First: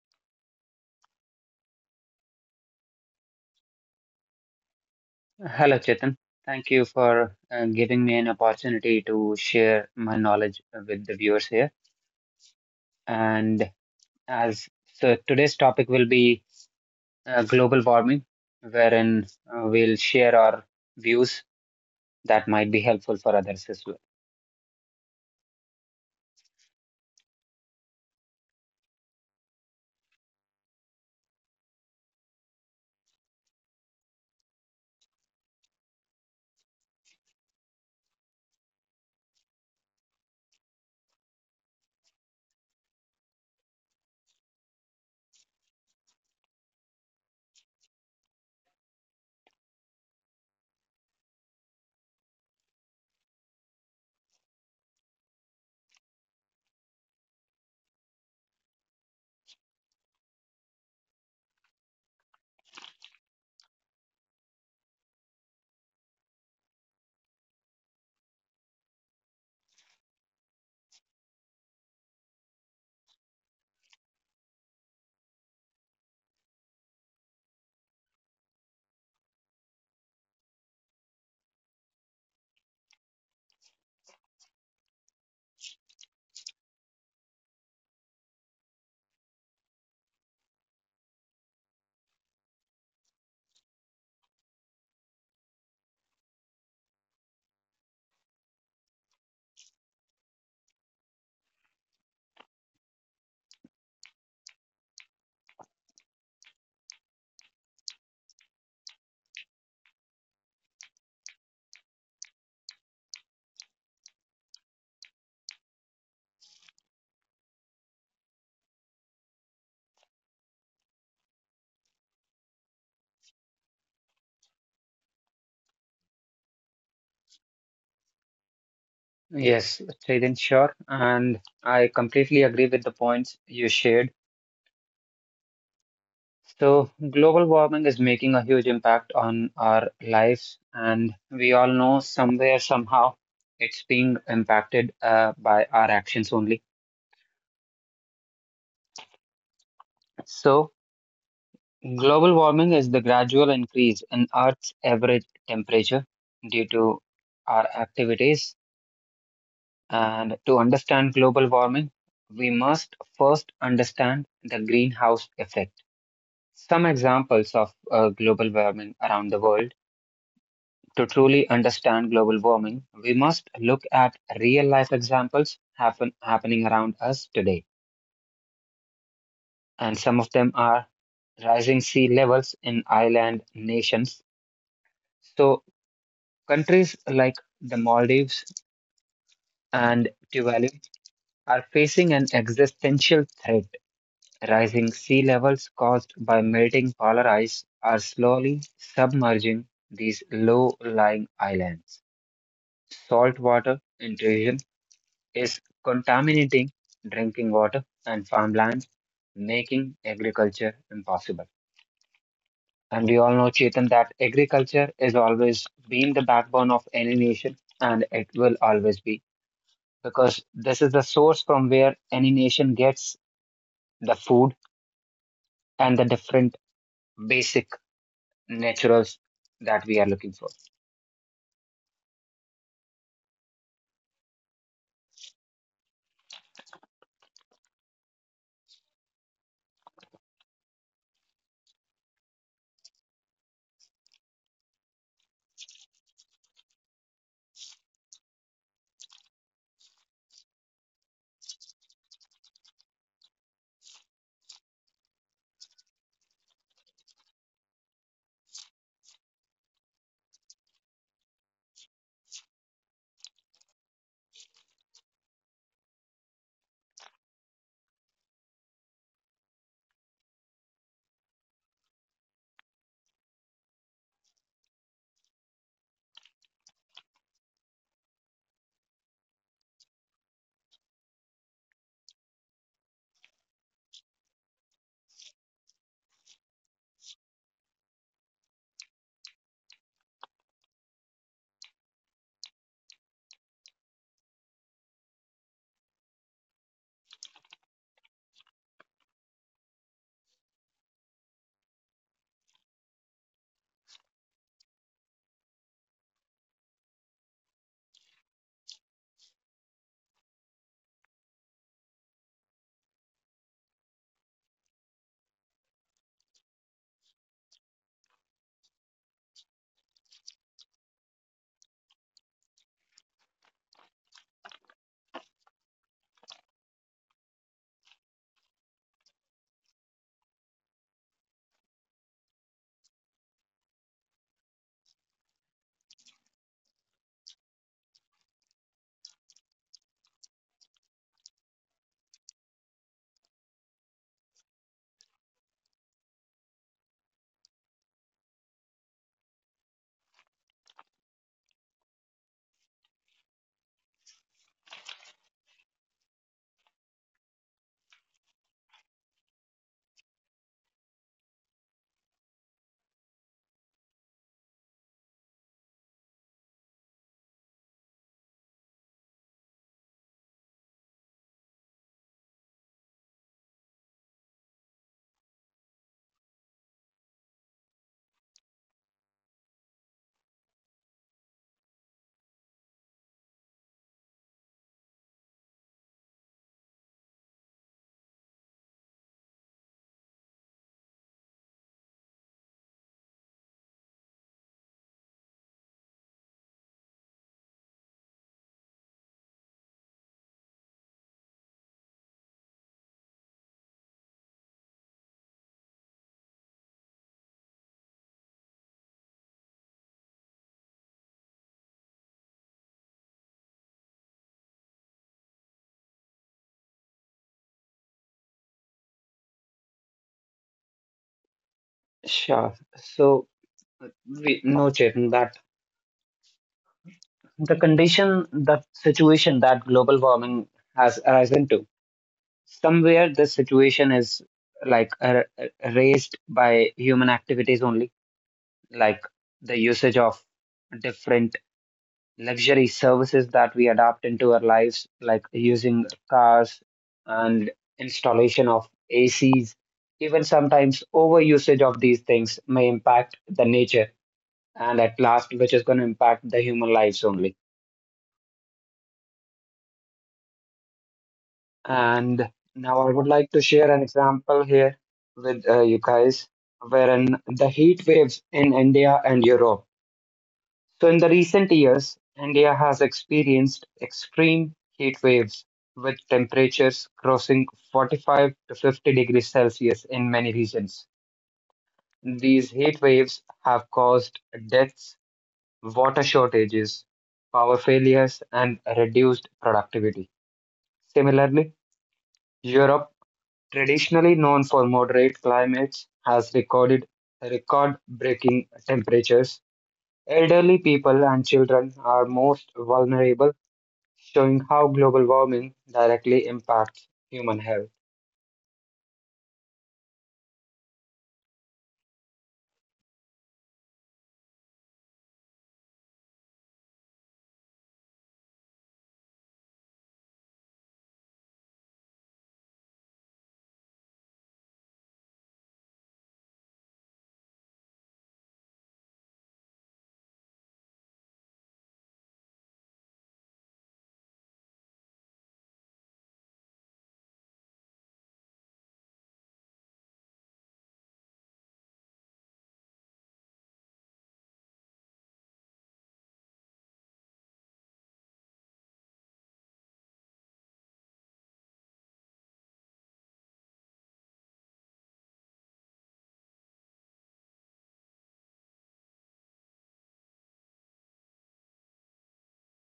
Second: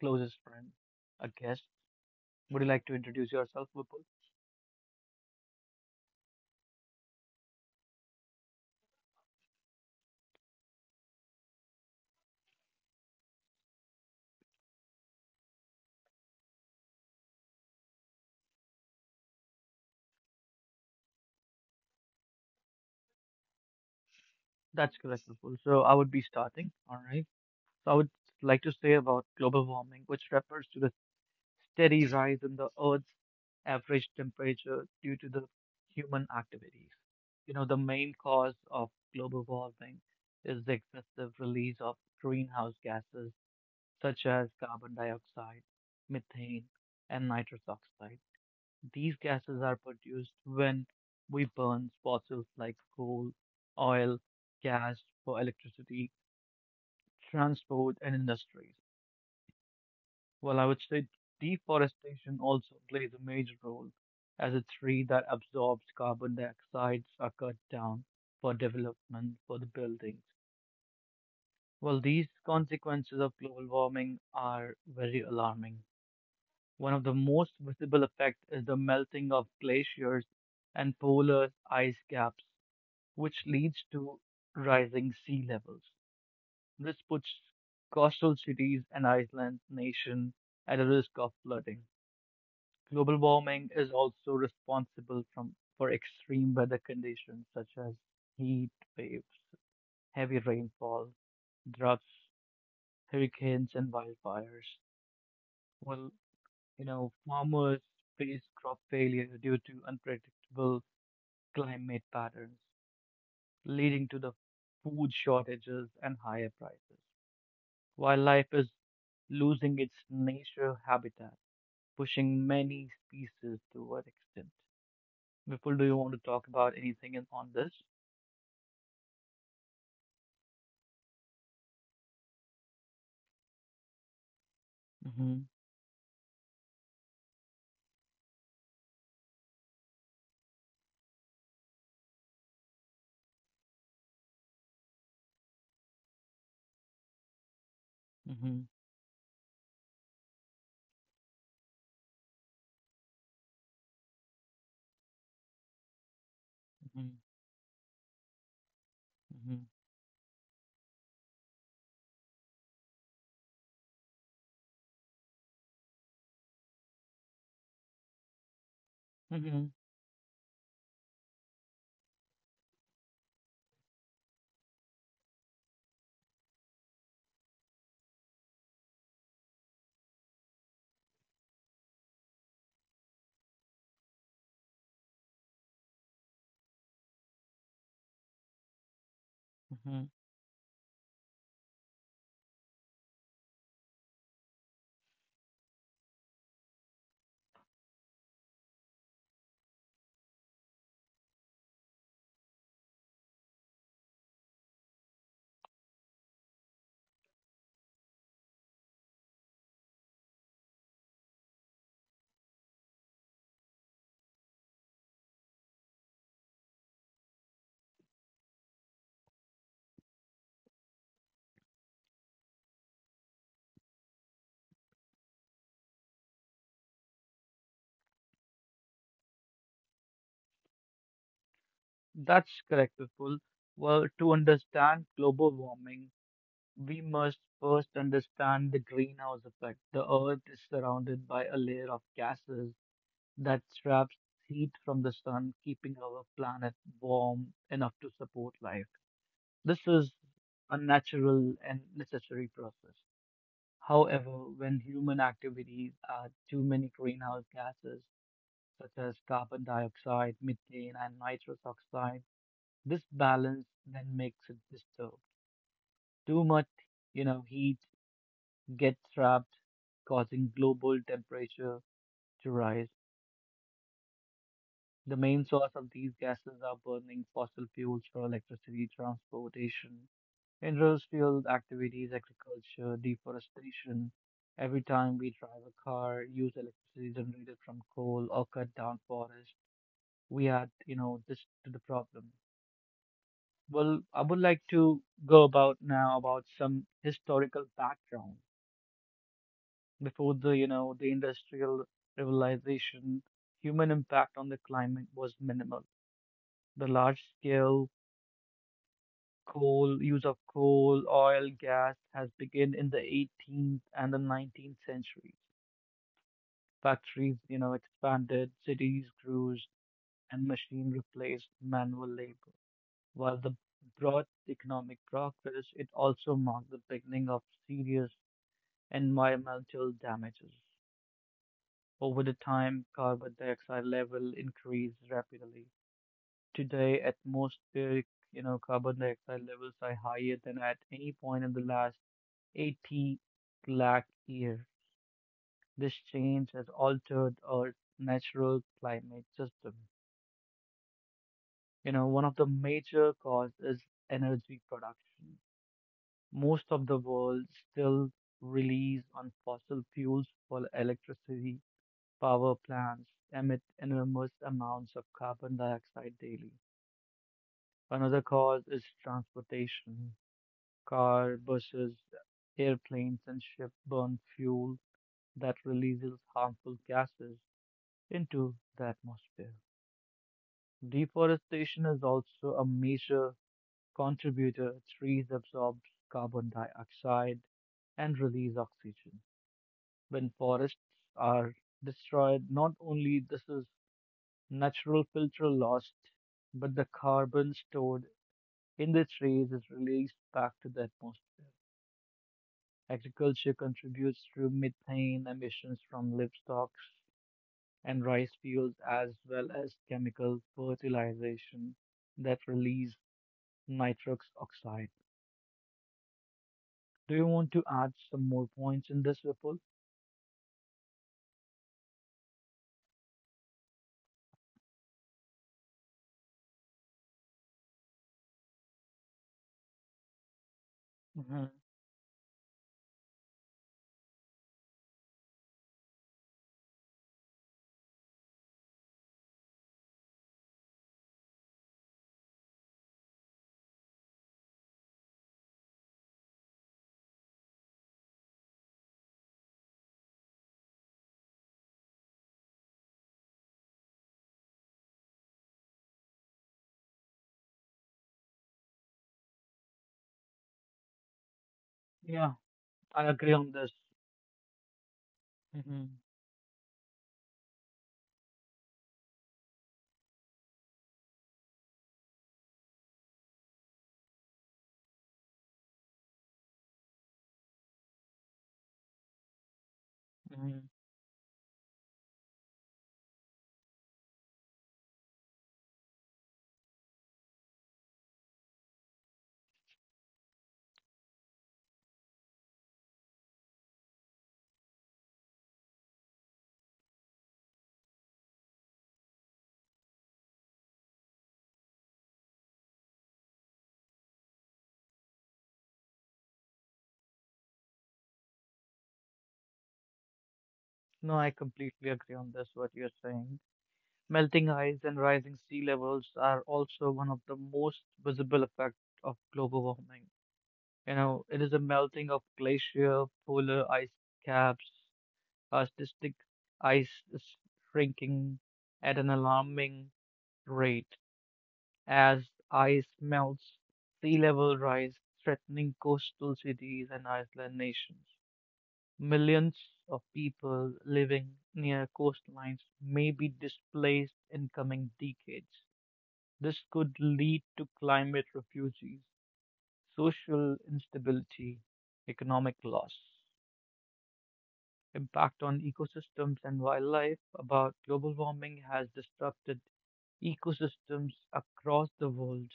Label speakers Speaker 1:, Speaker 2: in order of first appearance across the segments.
Speaker 1: closest friend, a guest. Would you like to introduce yourself, Vipul?
Speaker 2: Hello, Chetan. Thank you for giving me an opportunity to share my knowledge with the viewers here. And as so, today's topic will be global warming, wherein we'll share our views that might be helpful for others as well.
Speaker 1: That's correct, Vipul. So I would be starting. All right. So I would like to say about global warming, which refers to the steady rise in the Earth's average temperature due to the human activities. You know, the main cause of global warming is the excessive release of greenhouse gases such as carbon dioxide, methane, and nitrous oxide. These gases are produced when we burn fossils like coal, oil, gas for electricity, transport, and industries. Well, I would say deforestation also plays a major role, as a tree that absorbs carbon dioxide are cut down for development for the buildings. Well, these consequences of global warming are very alarming. One of the most visible effects is the melting of glaciers and polar ice caps, which leads to rising sea levels. This puts coastal cities and island nations at a risk of flooding. Global warming is also responsible for extreme weather conditions such as heat waves, heavy rainfall, droughts, hurricanes, and wildfires. Well, you know, farmers face crop failure due to unpredictable climate patterns, leading to the food shortages and higher prices. Wildlife is losing its nature habitat, pushing many species toward extinction. Vipul, do you want to talk about anything on this?
Speaker 2: Yes, Chetan, sure. And I completely agree with the points you shared.
Speaker 1: Mm-hmm.
Speaker 2: So, global warming is making a huge impact on our lives, and we all know somewhere, somehow, it's being impacted by our actions only.
Speaker 1: Mm-hmm.
Speaker 2: So, global warming is the gradual increase in Earth's average temperature due to
Speaker 1: Mm-hmm.
Speaker 2: our activities.
Speaker 1: Mm-hmm.
Speaker 2: And to understand global warming, we must first understand the greenhouse effect. Some examples of global warming around the
Speaker 1: Mm-hmm.
Speaker 2: world. To truly understand global warming, we must look at real life examples happening around us today. And some of them are rising sea levels in island nations. So, countries like the Maldives and
Speaker 1: Mm-hmm.
Speaker 2: Tuvalu are facing an existential threat. Rising sea levels caused by melting polar ice are slowly submerging these low lying islands. Saltwater intrusion is contaminating drinking water and farmlands, making agriculture impossible. And we all know, Chetan, that agriculture has always been the backbone of any nation, and it will always be, because this is the source from where any nation gets the food and the different basic naturals that we are looking for.
Speaker 1: That's correct, Vipul. Well, to understand global warming, we must first understand the greenhouse effect. The Earth is surrounded by a layer of gases that traps heat from the sun, keeping our planet warm enough to support life. This is a natural and necessary process. However, when human activities add too many greenhouse gases, such as carbon dioxide, methane, and nitrous oxide, this balance then makes it disturbed. Too much, heat gets trapped, causing global temperature to rise. The main source of these gases are burning fossil fuels for electricity, transportation, industrial activities, agriculture, deforestation. Every time we drive a car, use electricity generated from coal or cut down forest, we add, this to the problem. Well, I would like to go about now about some historical background before the industrial revolution. Human impact on the climate was minimal. The large scale use of coal, oil, gas has begun in the 18th and the 19th centuries. Factories, expanded, cities grew, and machine replaced manual labor. While the brought economic progress, it also marked the beginning of serious environmental damages. Over the time, carbon dioxide level increased rapidly. Today, atmospheric, carbon dioxide levels are higher than at any point in the last 80 lakh years. This change has altered our natural climate system. You know, one of the major cause is energy production. Most of the world still relies on fossil fuels for electricity. Power plants emit enormous amounts of carbon dioxide daily. Another cause is transportation. Car, buses, airplanes, and ships burn fuel that releases harmful gases into the atmosphere. Deforestation is also a major contributor. Trees absorb carbon dioxide and release oxygen. When forests are destroyed, not only this is natural filter lost, but the carbon stored in the trees is released back to the atmosphere. Agriculture contributes through methane emissions from livestock and rice fields, as well as chemical fertilization that release nitrous oxide. Do you want to add some more points in this, Vipul?
Speaker 2: Sure. So we know, Chetan, that the condition, the situation that global warming has arisen
Speaker 1: Hmm.
Speaker 2: to, somewhere the situation is like raised by human activities only, like the usage of different luxury services that we adapt into our lives, like using cars and installation of acs. Even sometimes over usage of these things may impact the nature, and at last which is going to impact the human lives only. And
Speaker 1: Yeah,
Speaker 2: now I would
Speaker 1: I
Speaker 2: like to
Speaker 1: agree on
Speaker 2: share an
Speaker 1: this.
Speaker 2: example here with you
Speaker 1: Hmm.
Speaker 2: guys, wherein the heat waves in India and Europe. So, in the recent years, India has experienced extreme heat waves with temperatures crossing 45 to 50 degrees Celsius in many
Speaker 1: Hmm.
Speaker 2: regions. These heat waves have caused deaths, water shortages, power failures, and reduced productivity. Similarly, Europe, traditionally known for moderate climates, has recorded record-breaking temperatures. Elderly people and children are most vulnerable, showing how global warming directly impacts human health.
Speaker 1: No, I completely agree on this, what you're saying. Melting ice and rising sea levels are also one of the most visible effects of global warming. You know, it is a melting of glacier, polar ice caps, arctic ice is shrinking at an alarming rate. As ice melts, sea level rise, threatening coastal cities and island nations. Millions of people living near coastlines may be displaced in coming decades. This could lead to climate refugees, social instability, economic loss. Impact on ecosystems and wildlife, about global warming has disrupted ecosystems across the world.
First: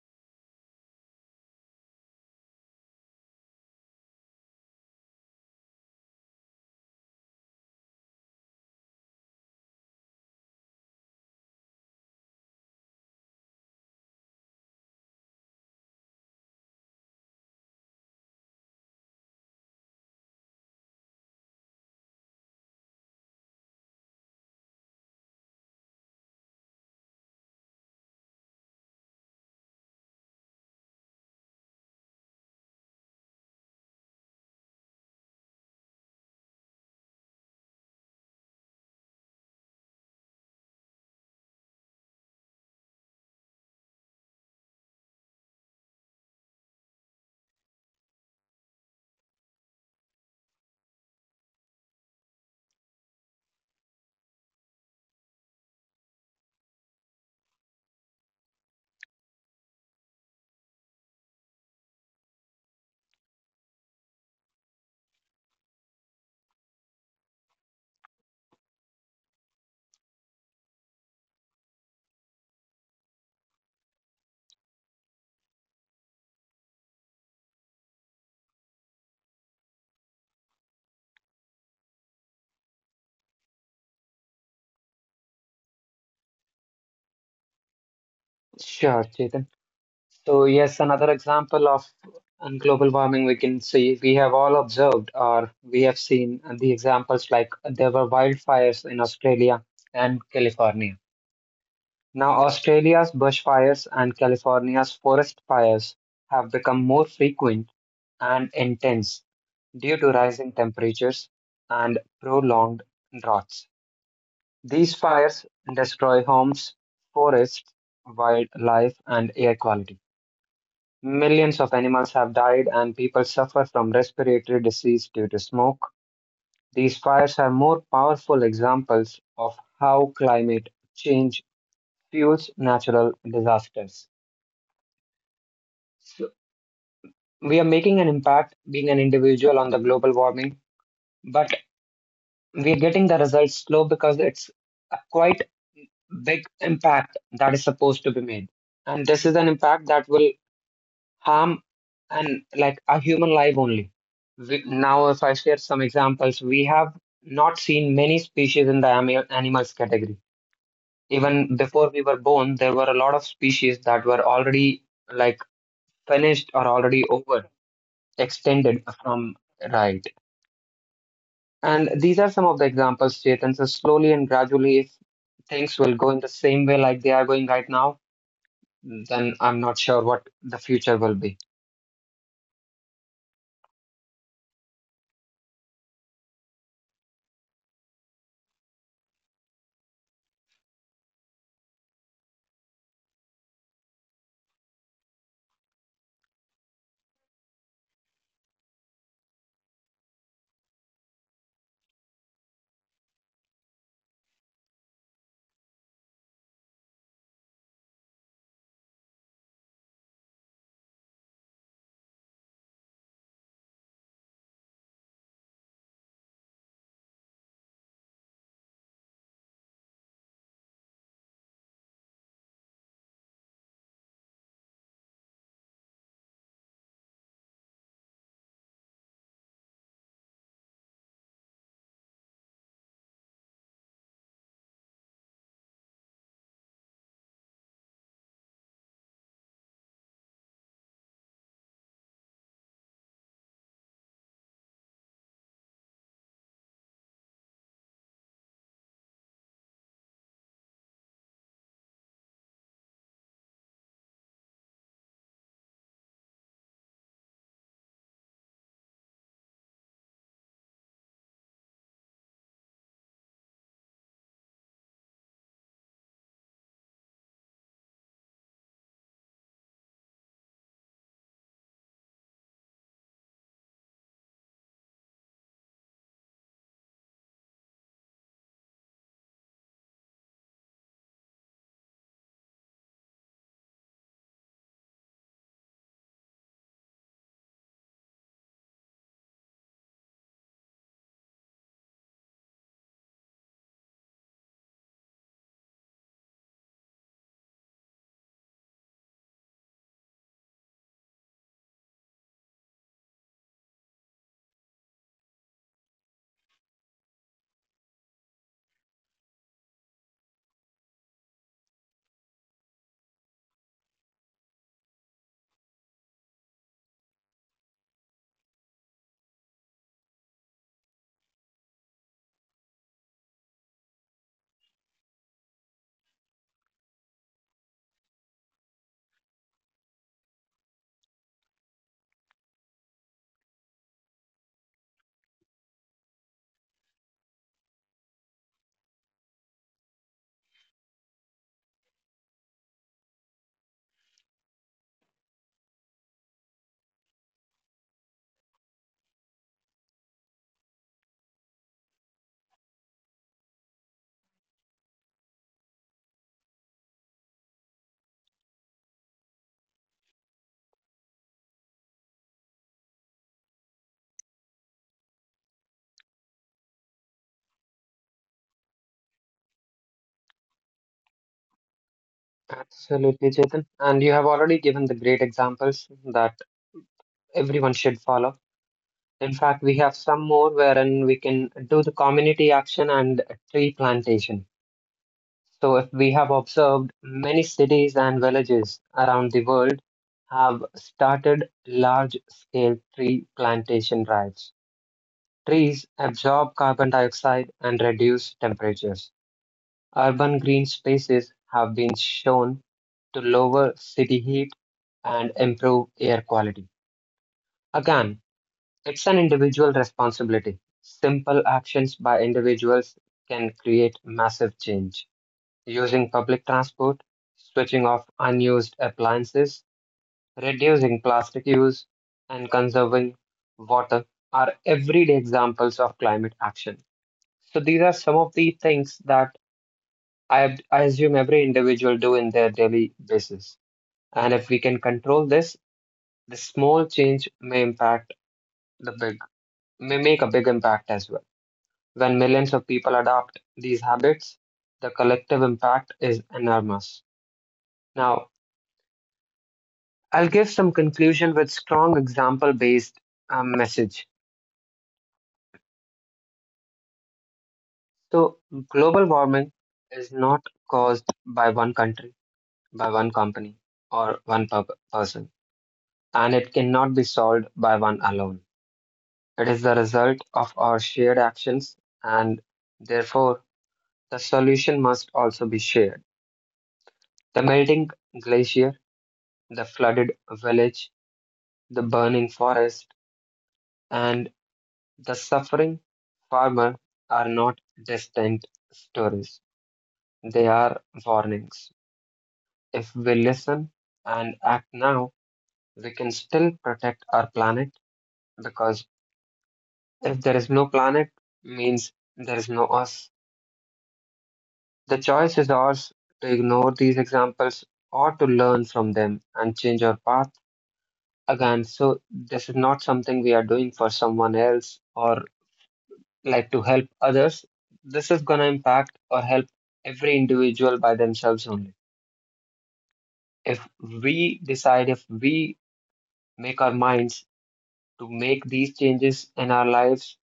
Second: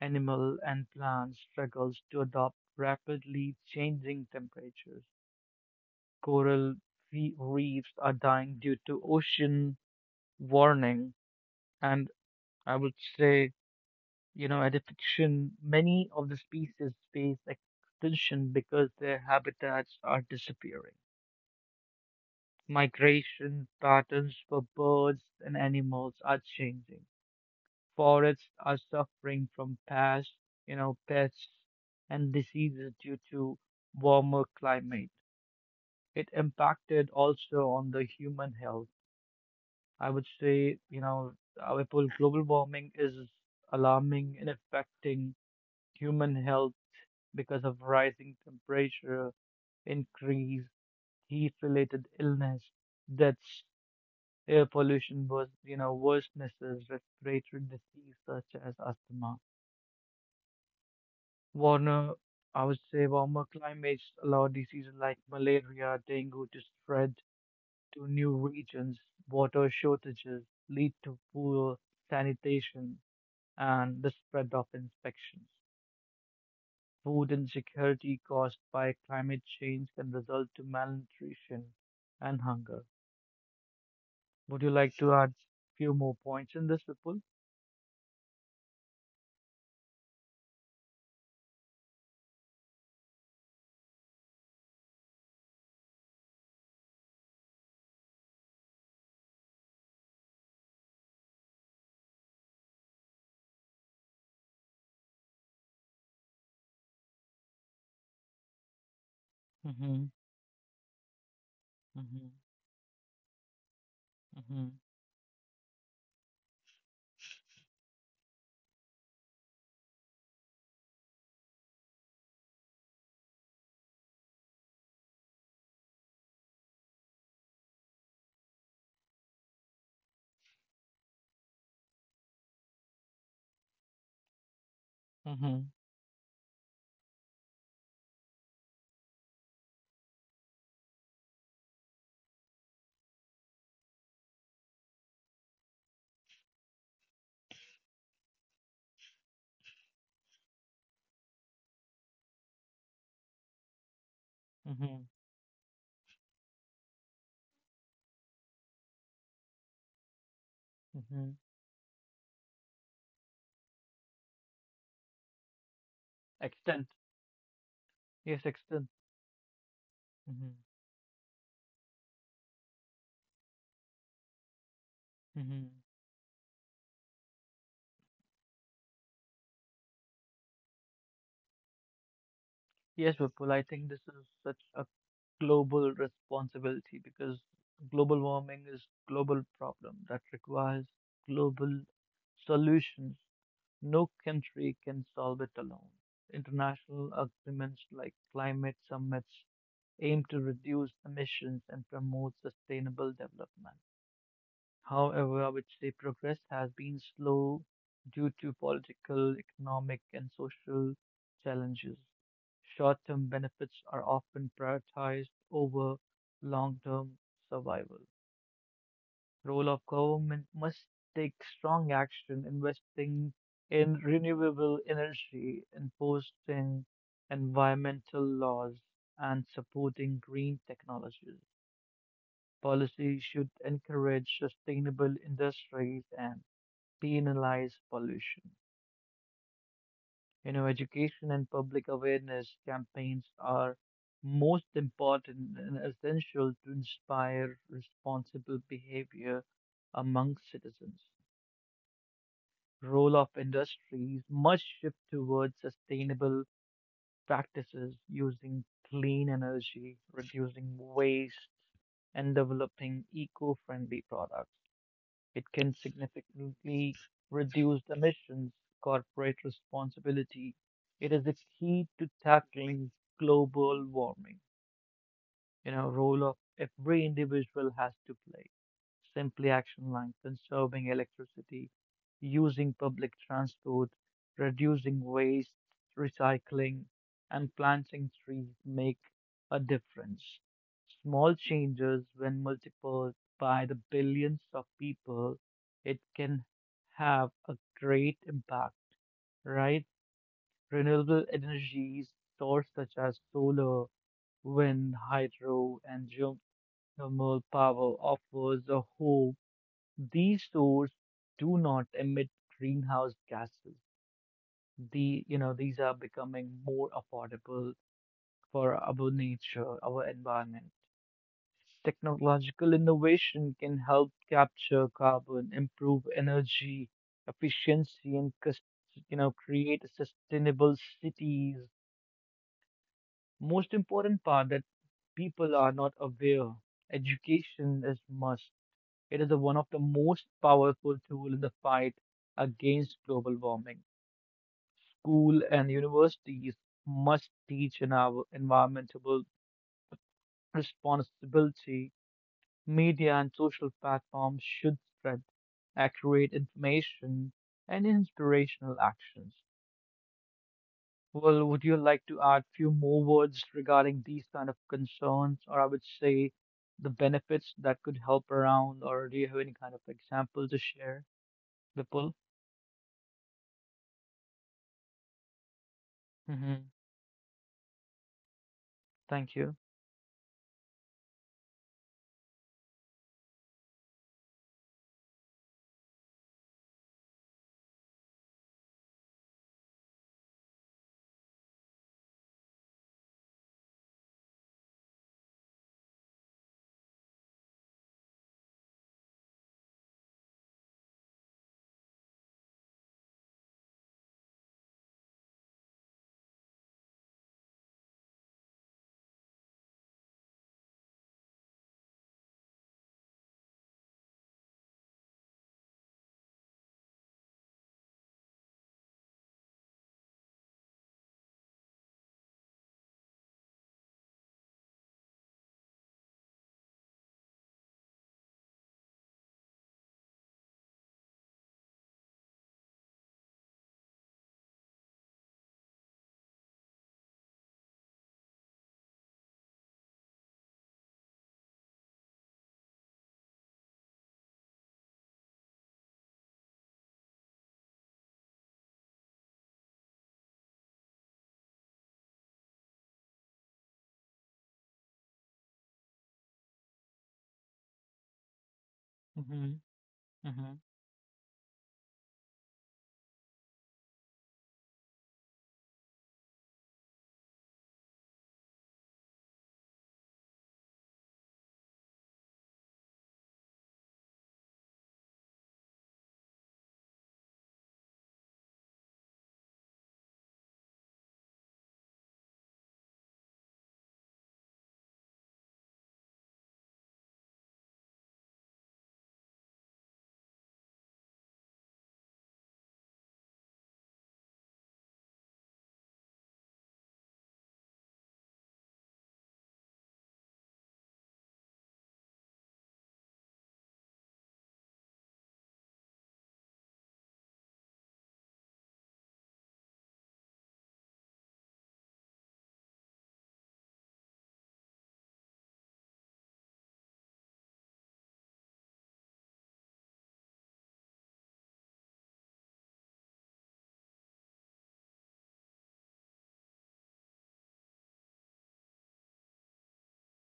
Speaker 1: Animal and plant struggles to adopt rapidly changing temperatures. Coral reefs are dying due to ocean warming, and I would say, adaptation. Many of the species face extinction because their habitats are disappearing. Migration patterns for birds and animals are changing. Forests are suffering from pests and diseases due to warmer climate. It impacted also on the human health. I would say, Vipul, global warming is alarming and affecting human health because of rising temperature, increased heat-related illness, deaths. Air pollution was, worsenesses respiratory disease such as asthma. Warmer, I would say warmer climates allow diseases like malaria, dengue to spread to new regions. Water shortages lead to poor sanitation and the spread of infections. Food insecurity caused by climate change can result to malnutrition and hunger. Would you like to add few more points in this, Vipul?
Speaker 2: Sure, Chetan. So yes, another example of global warming, we can see we have all observed or we have seen the examples like there were wildfires in Australia and California. Now, Australia's bushfires and California's forest fires have become more frequent and intense due
Speaker 1: Mm-hmm,
Speaker 2: to rising temperatures and
Speaker 1: mm-hmm,
Speaker 2: prolonged droughts.
Speaker 1: mm-hmm.
Speaker 2: These fires destroy homes, forests, wildlife, and air quality. Millions of animals have died, and people suffer from respiratory disease due to smoke. These fires are more powerful examples of how climate change fuels natural disasters.
Speaker 1: Mhm,
Speaker 2: So we are making an impact being an individual on the global warming, but we are getting the results slow because it's a quite big impact that is supposed to be made. And this is an impact that will harm and like a human life only. We,
Speaker 1: mhm,
Speaker 2: now, if I share some examples, we have not seen many species in the animals category.
Speaker 1: mhm.
Speaker 2: Even before we were born, there were a lot of species that were already like finished or
Speaker 1: Extent.
Speaker 2: already over
Speaker 1: Yes,
Speaker 2: extended
Speaker 1: extent.
Speaker 2: from, right.
Speaker 1: Mhm,
Speaker 2: And these are some of the examples, Chetan. So slowly and gradually, if
Speaker 1: mhm.
Speaker 2: things will go in the same way like they are going right now, then I'm not sure what the future will be.
Speaker 1: Yes, Vipul, I think this is such a global responsibility because global warming is global problem that requires global solutions. No country can solve it alone. International agreements like climate summits aim to reduce emissions and promote sustainable development. However, I would say progress has been slow due to political, economic, and social challenges. Short term benefits are often prioritized over long term survival. Role of government must take strong action, investing in renewable energy, enforcing environmental laws, and supporting green technologies. Policy should encourage sustainable industries and penalize pollution. You know, education and public awareness campaigns are most important and essential to inspire responsible behavior among citizens. Role of industries must shift towards sustainable practices using clean energy, reducing waste, and developing eco-friendly products. It can significantly reduce emissions, corporate responsibility. It is the key to tackling global warming, role of every individual has to play. Simply action like conserving electricity, using public transport, reducing waste, recycling, and planting trees make a difference. Small changes, when multiplied by the billions of people, it can have a great impact, right? Renewable energies, sources such as solar, wind, hydro, and the moral power offers a hope. These stores do not emit greenhouse gases. The you know these are becoming more affordable for our nature, our environment. Technological innovation can help capture carbon, improve energy efficiency, and create sustainable cities. Most important part that people are not aware. Education is must. It is one of the most powerful tools in the fight against global warming. School and universities must teach in our environmental responsibility. Media and social platforms should spread accurate information and inspirational actions. Well, would you like to add few more words regarding these kind of concerns, or I would say the benefits that could help around, or do you have any kind of example to share, Vipul?
Speaker 2: Absolutely, Chetan. And you have already given the great examples that everyone should follow. In
Speaker 1: Thank you.
Speaker 2: fact, we have some more wherein we can do the community action and tree plantation. So, if we have observed, many cities and villages around the world have started large scale tree plantation drives. Trees absorb carbon dioxide and reduce temperatures. Urban green spaces have been shown to lower city heat and improve air quality. Again, it's an individual responsibility. Simple actions by individuals can create massive change. Using public transport, switching off unused appliances, reducing plastic use, and conserving water are everyday examples of climate action. So these are some of the things that I assume every individual do in their daily basis. And if we can control this, the small change may impact the big, may make a big impact as well. When millions of people adopt these habits, the collective impact is enormous. Now, I'll give some conclusion with strong example-based message. So global warming
Speaker 1: Hmm.
Speaker 2: is not
Speaker 1: Hmm.
Speaker 2: caused by one country, by one company, or one person, and it cannot be solved by one alone. It is the result of our shared actions, and therefore, the solution must also be shared. The melting glacier, the flooded village, the burning forest, and the suffering farmer are not distant stories. They are warnings. If we listen and act now, we can still protect our planet, because if there is no planet, means there is no us. The choice is ours, to ignore these examples or to learn from them and change our path. Again, so this is not something we are doing for someone else or like to help others. This is going to impact or help every individual by themselves only. If we decide, if we make our minds to make these changes in our lives,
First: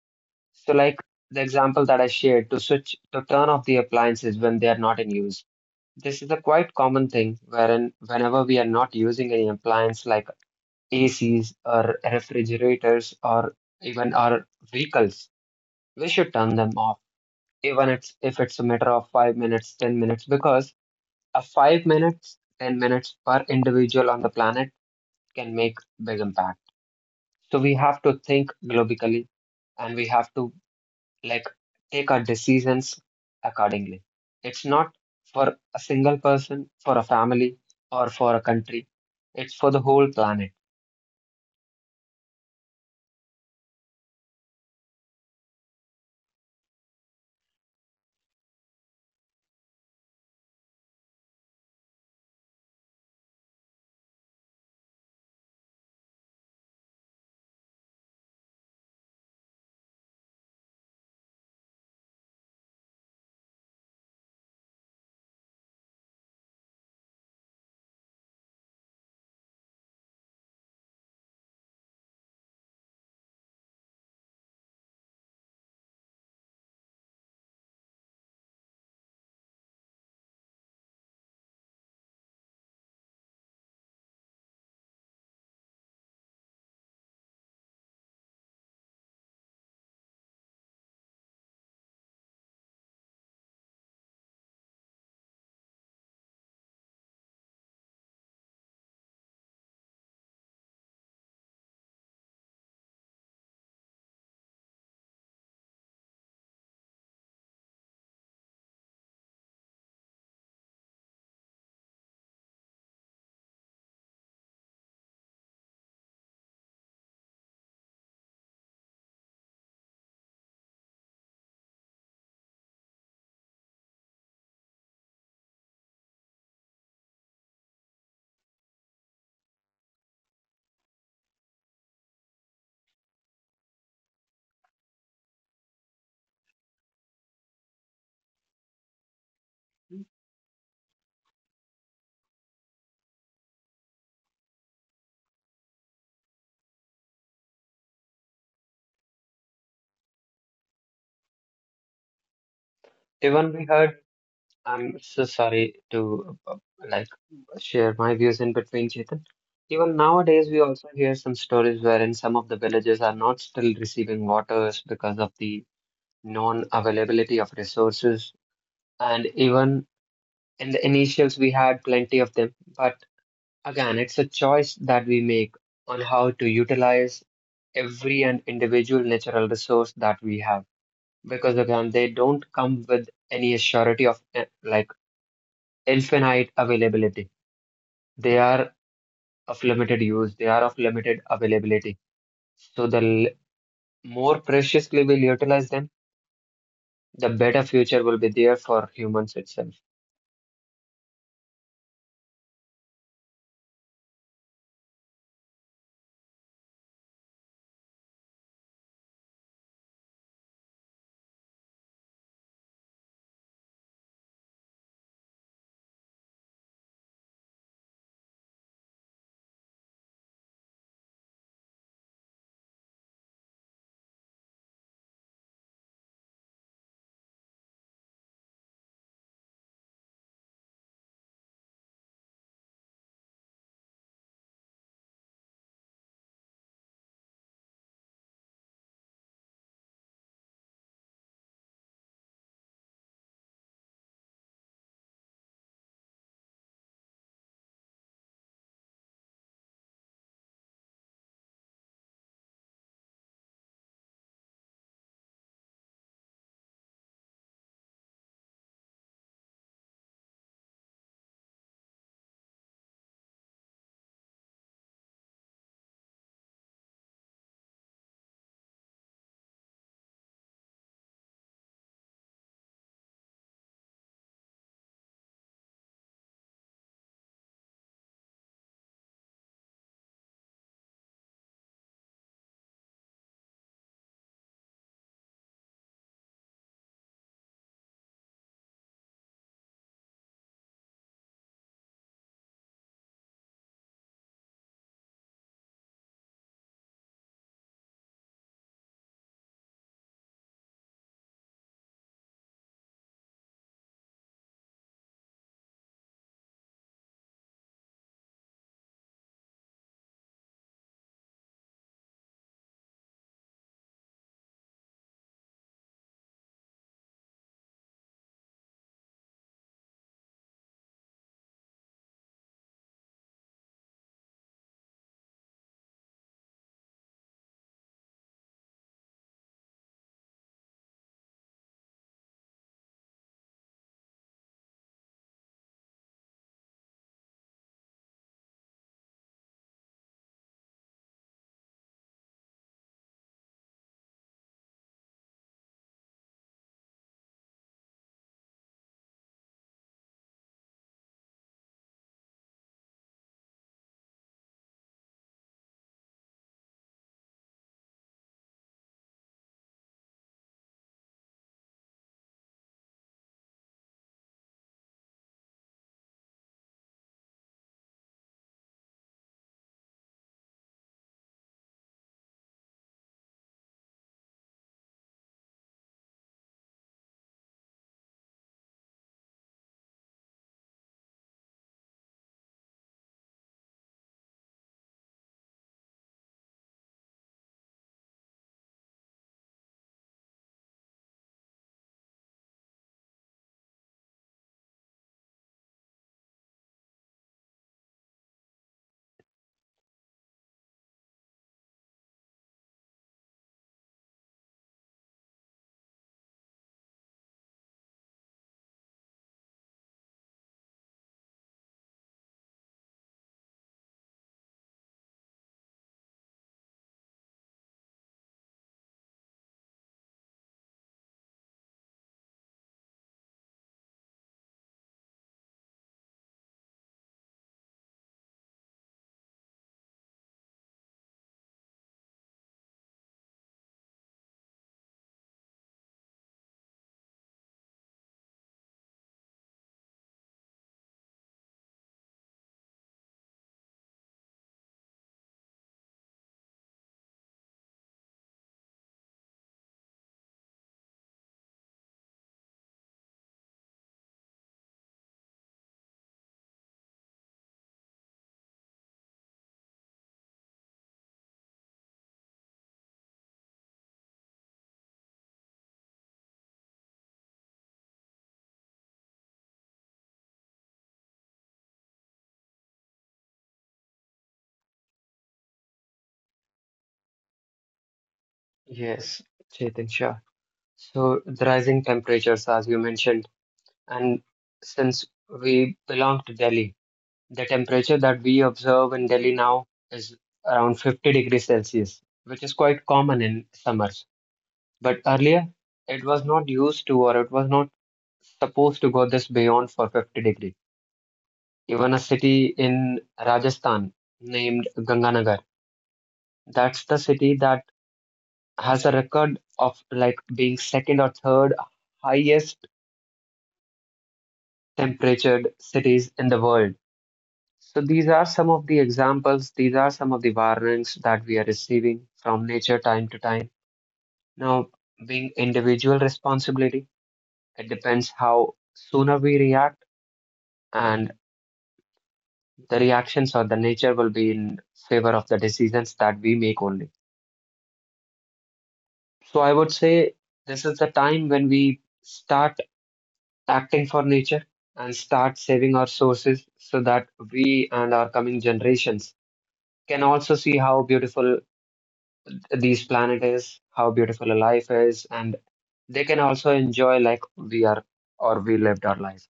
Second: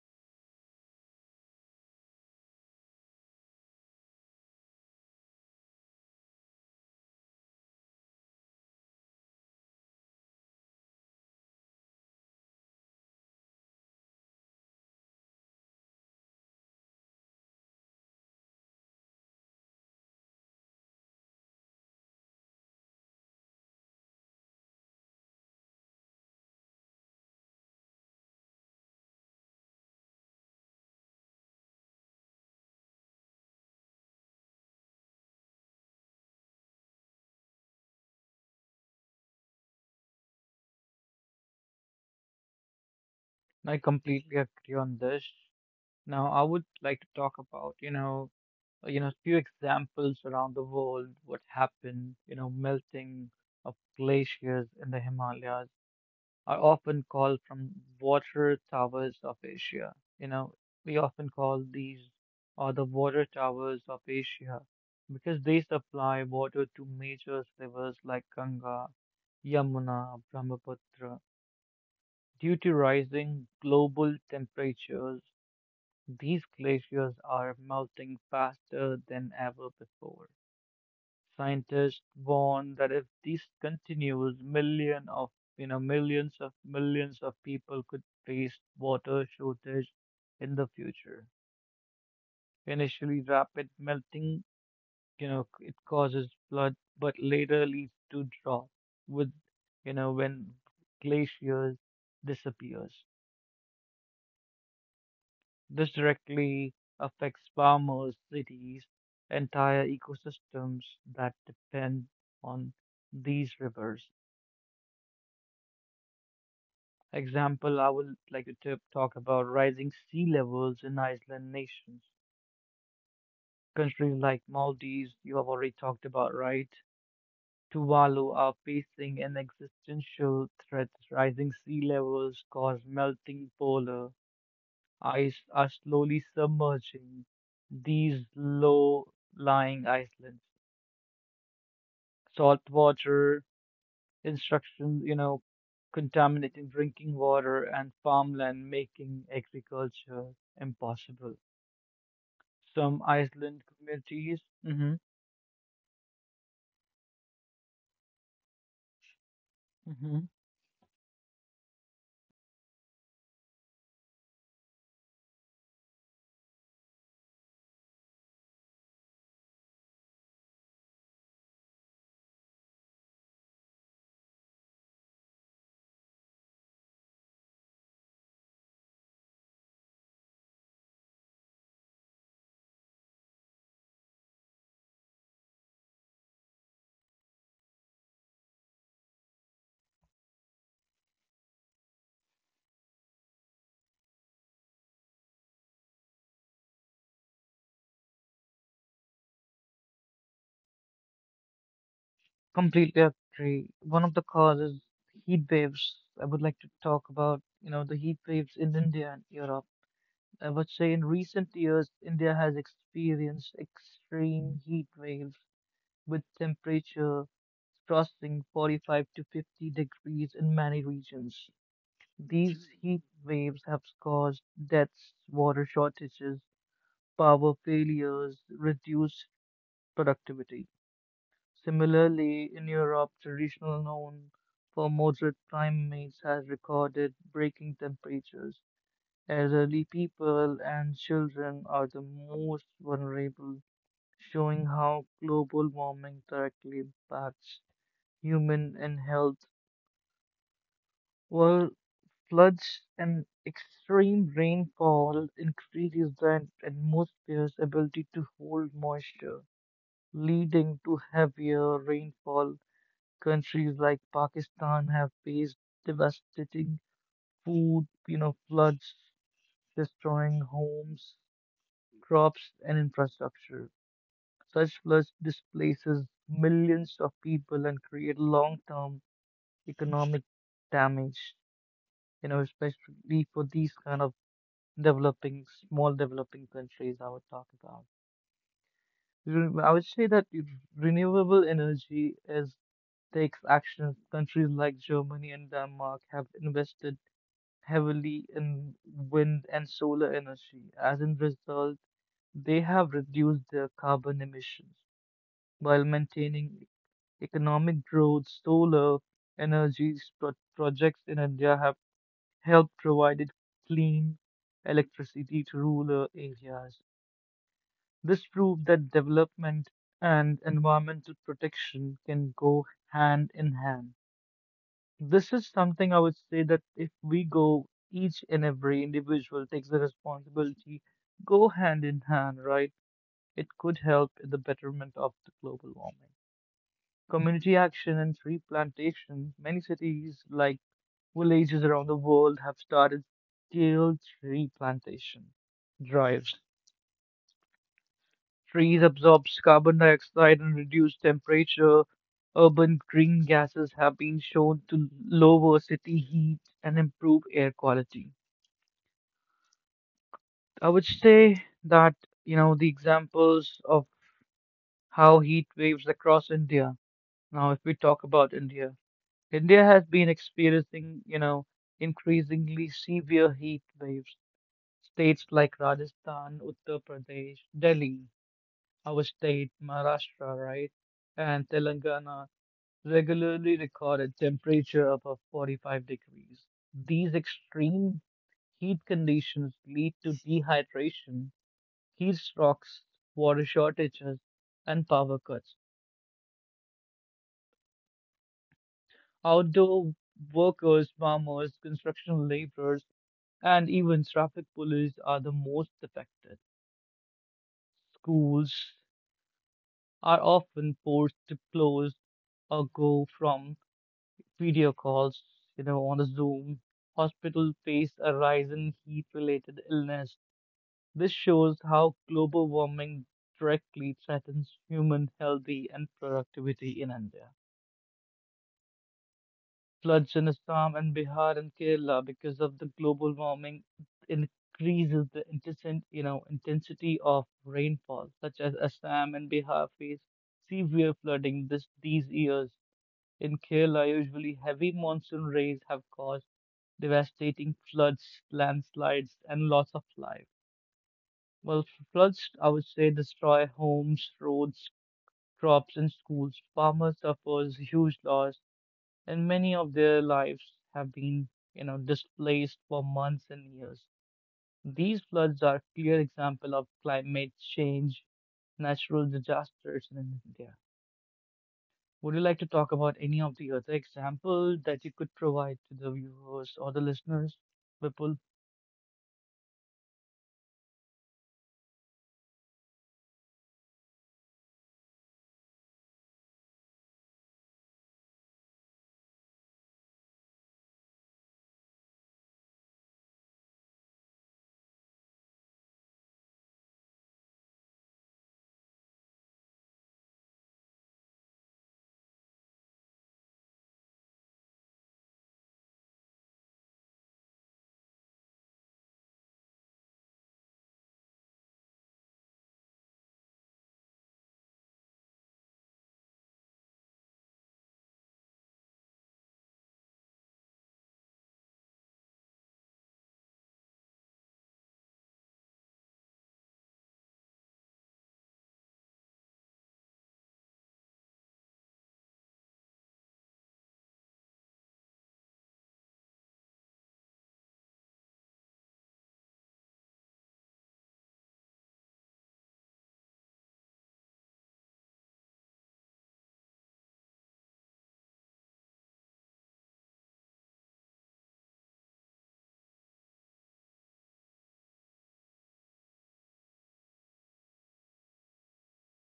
Speaker 2: so like the example that I shared, to turn off the appliances when they are not in use. This is a quite common thing wherein whenever we are not using any appliance like ACs or refrigerators or even our vehicles, we should turn them off. Even it's, if it's a matter of 5 minutes, 10 minutes, because a 5 minutes, 10 minutes per individual on the planet can make big impact. So we have to think globally, and we have to like take our decisions accordingly. It's not for a single person, for a family, or for a country. It's for the whole planet.
Speaker 1: I completely agree on this. Now, I would like to talk about, few examples around the world. What happened, melting of glaciers in the Himalayas are often called from water towers of Asia. You know, we often call these are the water towers of Asia because they supply water to major rivers like Ganga, Yamuna, Brahmaputra. Due to rising global temperatures, these glaciers are melting faster than ever before. Scientists warn that if this continues, million of you know millions of people could face water shortage in the future. Initially, rapid melting, it causes flood, but later leads to drought, with when glaciers disappears. This directly affects farmers, cities, entire ecosystems that depend on these rivers. Example, I would like to talk about rising sea levels in island nations. Countries like Maldives, you have already talked about, right? Tuvalu are facing an existential threat. Rising sea levels cause melting polar ice are slowly submerging these low-lying islands. Salt water, instructions, contaminating drinking water and farmland, making agriculture impossible. Some
Speaker 2: Even we
Speaker 1: Iceland
Speaker 2: heard,
Speaker 1: communities.
Speaker 2: I'm
Speaker 1: Hmm.
Speaker 2: so sorry to like share my views in between, Chetan. Even
Speaker 1: Hmm.
Speaker 2: nowadays, we also hear some stories wherein some of the villages are not still receiving waters because of the non-availability of resources. And even in the initials, we had plenty of them, but again, it's a choice that we make on how to utilize every and individual natural resource that we have. Because again, they don't come with any surety of like infinite availability. They are of limited use, they are of limited availability. So more preciously we'll utilize them, the better future will be there for humans itself.
Speaker 1: Completely agree. One of the causes, heat waves. I would like to talk about, the heat waves in India and Europe. I would say in recent years, India has experienced extreme heat waves with temperature crossing 45 to 50 degrees in many regions. These heat waves have caused deaths, water shortages, power failures, reduced productivity. Similarly, in Europe, traditional known for moderate climates has recorded breaking temperatures. As elderly people and children are the most vulnerable, showing how global warming directly impacts human and health, while floods and extreme rainfall increases the atmosphere's ability to hold moisture, leading to heavier rainfall. Countries like Pakistan have faced devastating floods, destroying homes, crops, and infrastructure. Such floods displaces millions of people and create long-term economic damage. You know, especially for these kind of developing, small developing countries I would talk about. I would say that if renewable energy is takes action. Countries like Germany and Denmark have invested heavily in wind and solar energy. As a result, they have reduced their carbon emissions while maintaining economic growth. Solar energy pro- projects in India have help provided clean electricity to rural areas. This proved that development and environmental protection can go hand in hand. This is something I would say that if we go, each and every individual takes the responsibility, go hand in hand, right? It could help in the betterment of the global warming. Community action and tree plantation, many cities like villages around the world have started scale tree plantation drives. Trees absorb carbon dioxide and reduce temperature. Urban green gases have been shown to lower city heat and improve air quality. I would say that, the examples of how heat waves across India. Now, if we talk about India, India has been experiencing, increasingly severe heat waves states like Rajasthan, Uttar Pradesh, Delhi, our state, Maharashtra, right, and Telangana regularly recorded temperature above 45 degrees. These extreme heat conditions lead to dehydration, heat strokes, water shortages, and power cuts. Outdoor workers, farmers, construction laborers, and even traffic police are the most affected. Schools, are often forced to close or go from video calls, on a Zoom. Hospitals face a rise in heat-related illness. This shows how global warming directly threatens human health and productivity in India. Floods in Assam and Bihar and Kerala because of the global warming increases the intensity, intensity of rainfall, such as Assam and Bihar face severe flooding this these years. In Kerala, usually heavy monsoon rains have caused devastating floods, landslides, and loss of life. Well, floods, I would say, destroy homes, roads, crops, and schools. Farmers suffers huge loss, and many of their lives have been, displaced for months and years. These floods are clear example of climate change, natural disasters in India. Would you like to talk about any of the other examples that you could provide to the viewers or the listeners, Vipul?
Speaker 2: Yes, Chetan, sure. So the rising temperatures, as you mentioned, and since we belong to Delhi, the temperature that we observe in Delhi now is around 50 degrees Celsius, which is quite common in summers. But earlier, it was not used to, or it was not supposed to go this beyond for 50 degrees. Even a city in Rajasthan named Ganganagar, that's the city that has a record of like being second or third highest temperatured cities in the world. So these are some of the examples, these are some of the warnings that we are receiving from nature time to time. Now, being individual responsibility, it depends how sooner we react, and the reactions or the nature will be in favor of the decisions that we make only. So I would say this is the time when we start acting for nature and start saving our sources, so that we and our coming generations can also see how beautiful these planet is, how beautiful a life is, and they can also enjoy like we are or we lived our life.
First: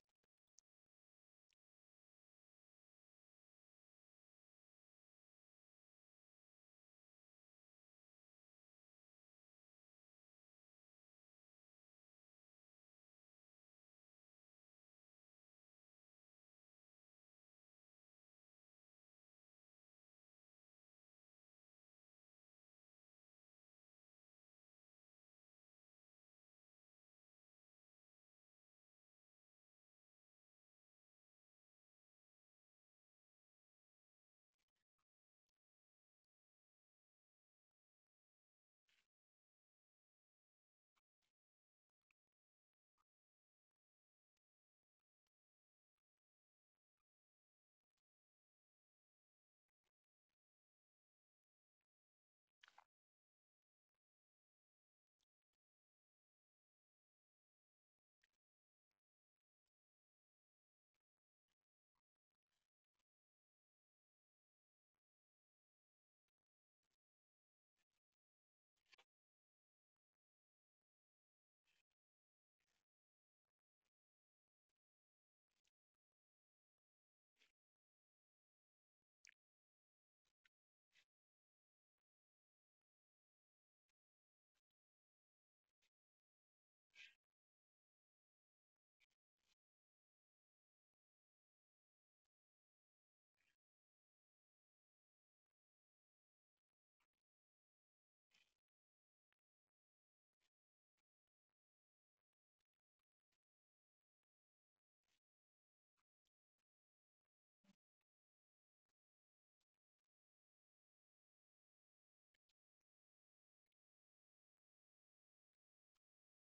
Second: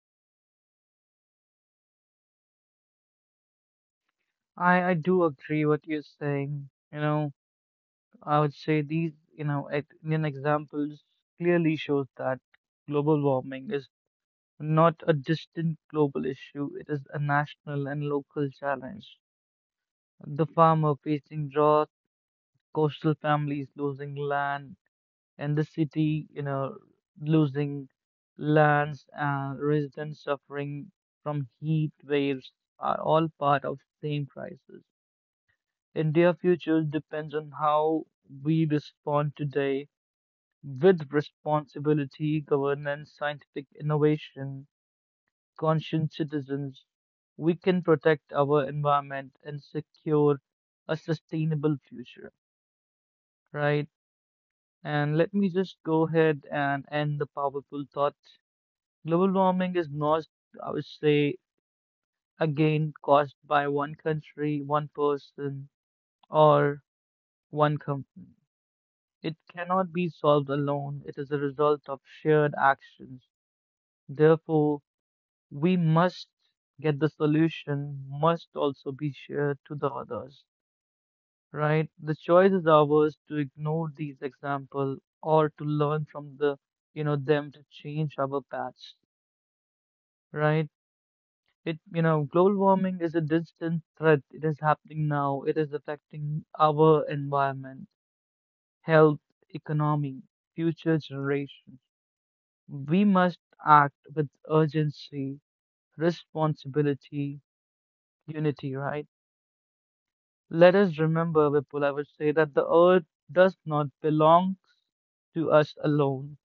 Speaker 1: I do agree what you're saying. You know, I would say these, Indian examples clearly shows that global warming is not a distant global issue. It is a national and local challenge. The farmer facing drought, coastal families losing land, and the city, losing lands and residents suffering from heat waves are all part of the same crisis. India's future depends on how we respond today with responsibility, governance, scientific innovation, conscious citizens. We can protect our environment and secure a sustainable future, right? And let me just go ahead and end the powerful thought. Global warming is not, I would say, again caused by one country, one person, or one company. It cannot be solved alone. It is a result of shared actions. Therefore, we must get the solution, must also be shared to the others, right? The choice is ours to ignore these examples or to learn from them to change our paths, right? Global warming is a distant threat. It is happening now. It is affecting our environment, health, economy, future generations. We must act with urgency, responsibility, unity, right? Let us remember, Vipul, I would say that the earth does not belong to us alone.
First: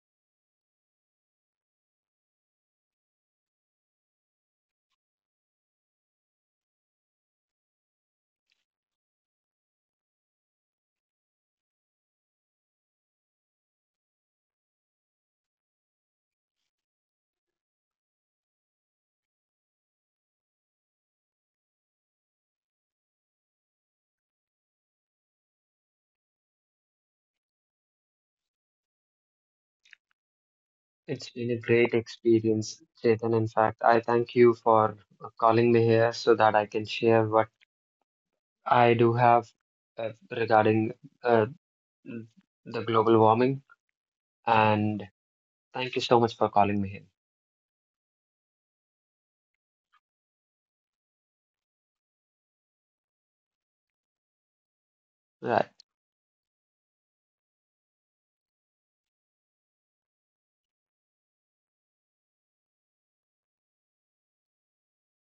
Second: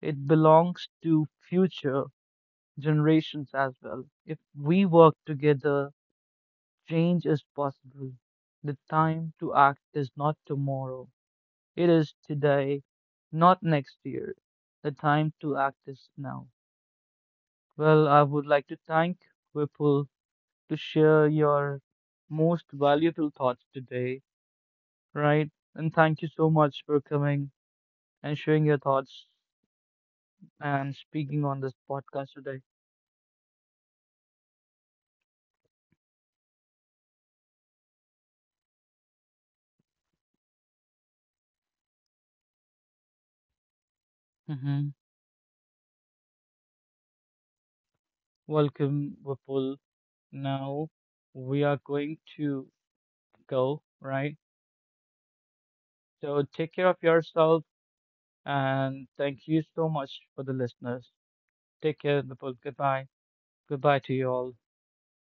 Speaker 1: It belongs to future generations as well. If we work together, change is possible. The time to act is not tomorrow. It is today, not next year. The time to act is now. Well, I would like to thank Whipple to share your most valuable thoughts today, right? And thank you so much for coming and sharing your thoughts and
Speaker 2: It's
Speaker 1: speaking
Speaker 2: been
Speaker 1: on
Speaker 2: a
Speaker 1: this
Speaker 2: great
Speaker 1: podcast today.
Speaker 2: experience, Chetan. In fact, I thank you for calling me here so that I can share what I do have regarding uh, the global warming.
Speaker 1: Hmm.
Speaker 2: And thank you so much for calling me here.
Speaker 1: Welcome, Whipple. Now we are going to go, right?
Speaker 2: Right.
Speaker 1: So take care of yourself. And thank you so much for the listeners. Take care, people. Goodbye. Goodbye to you all.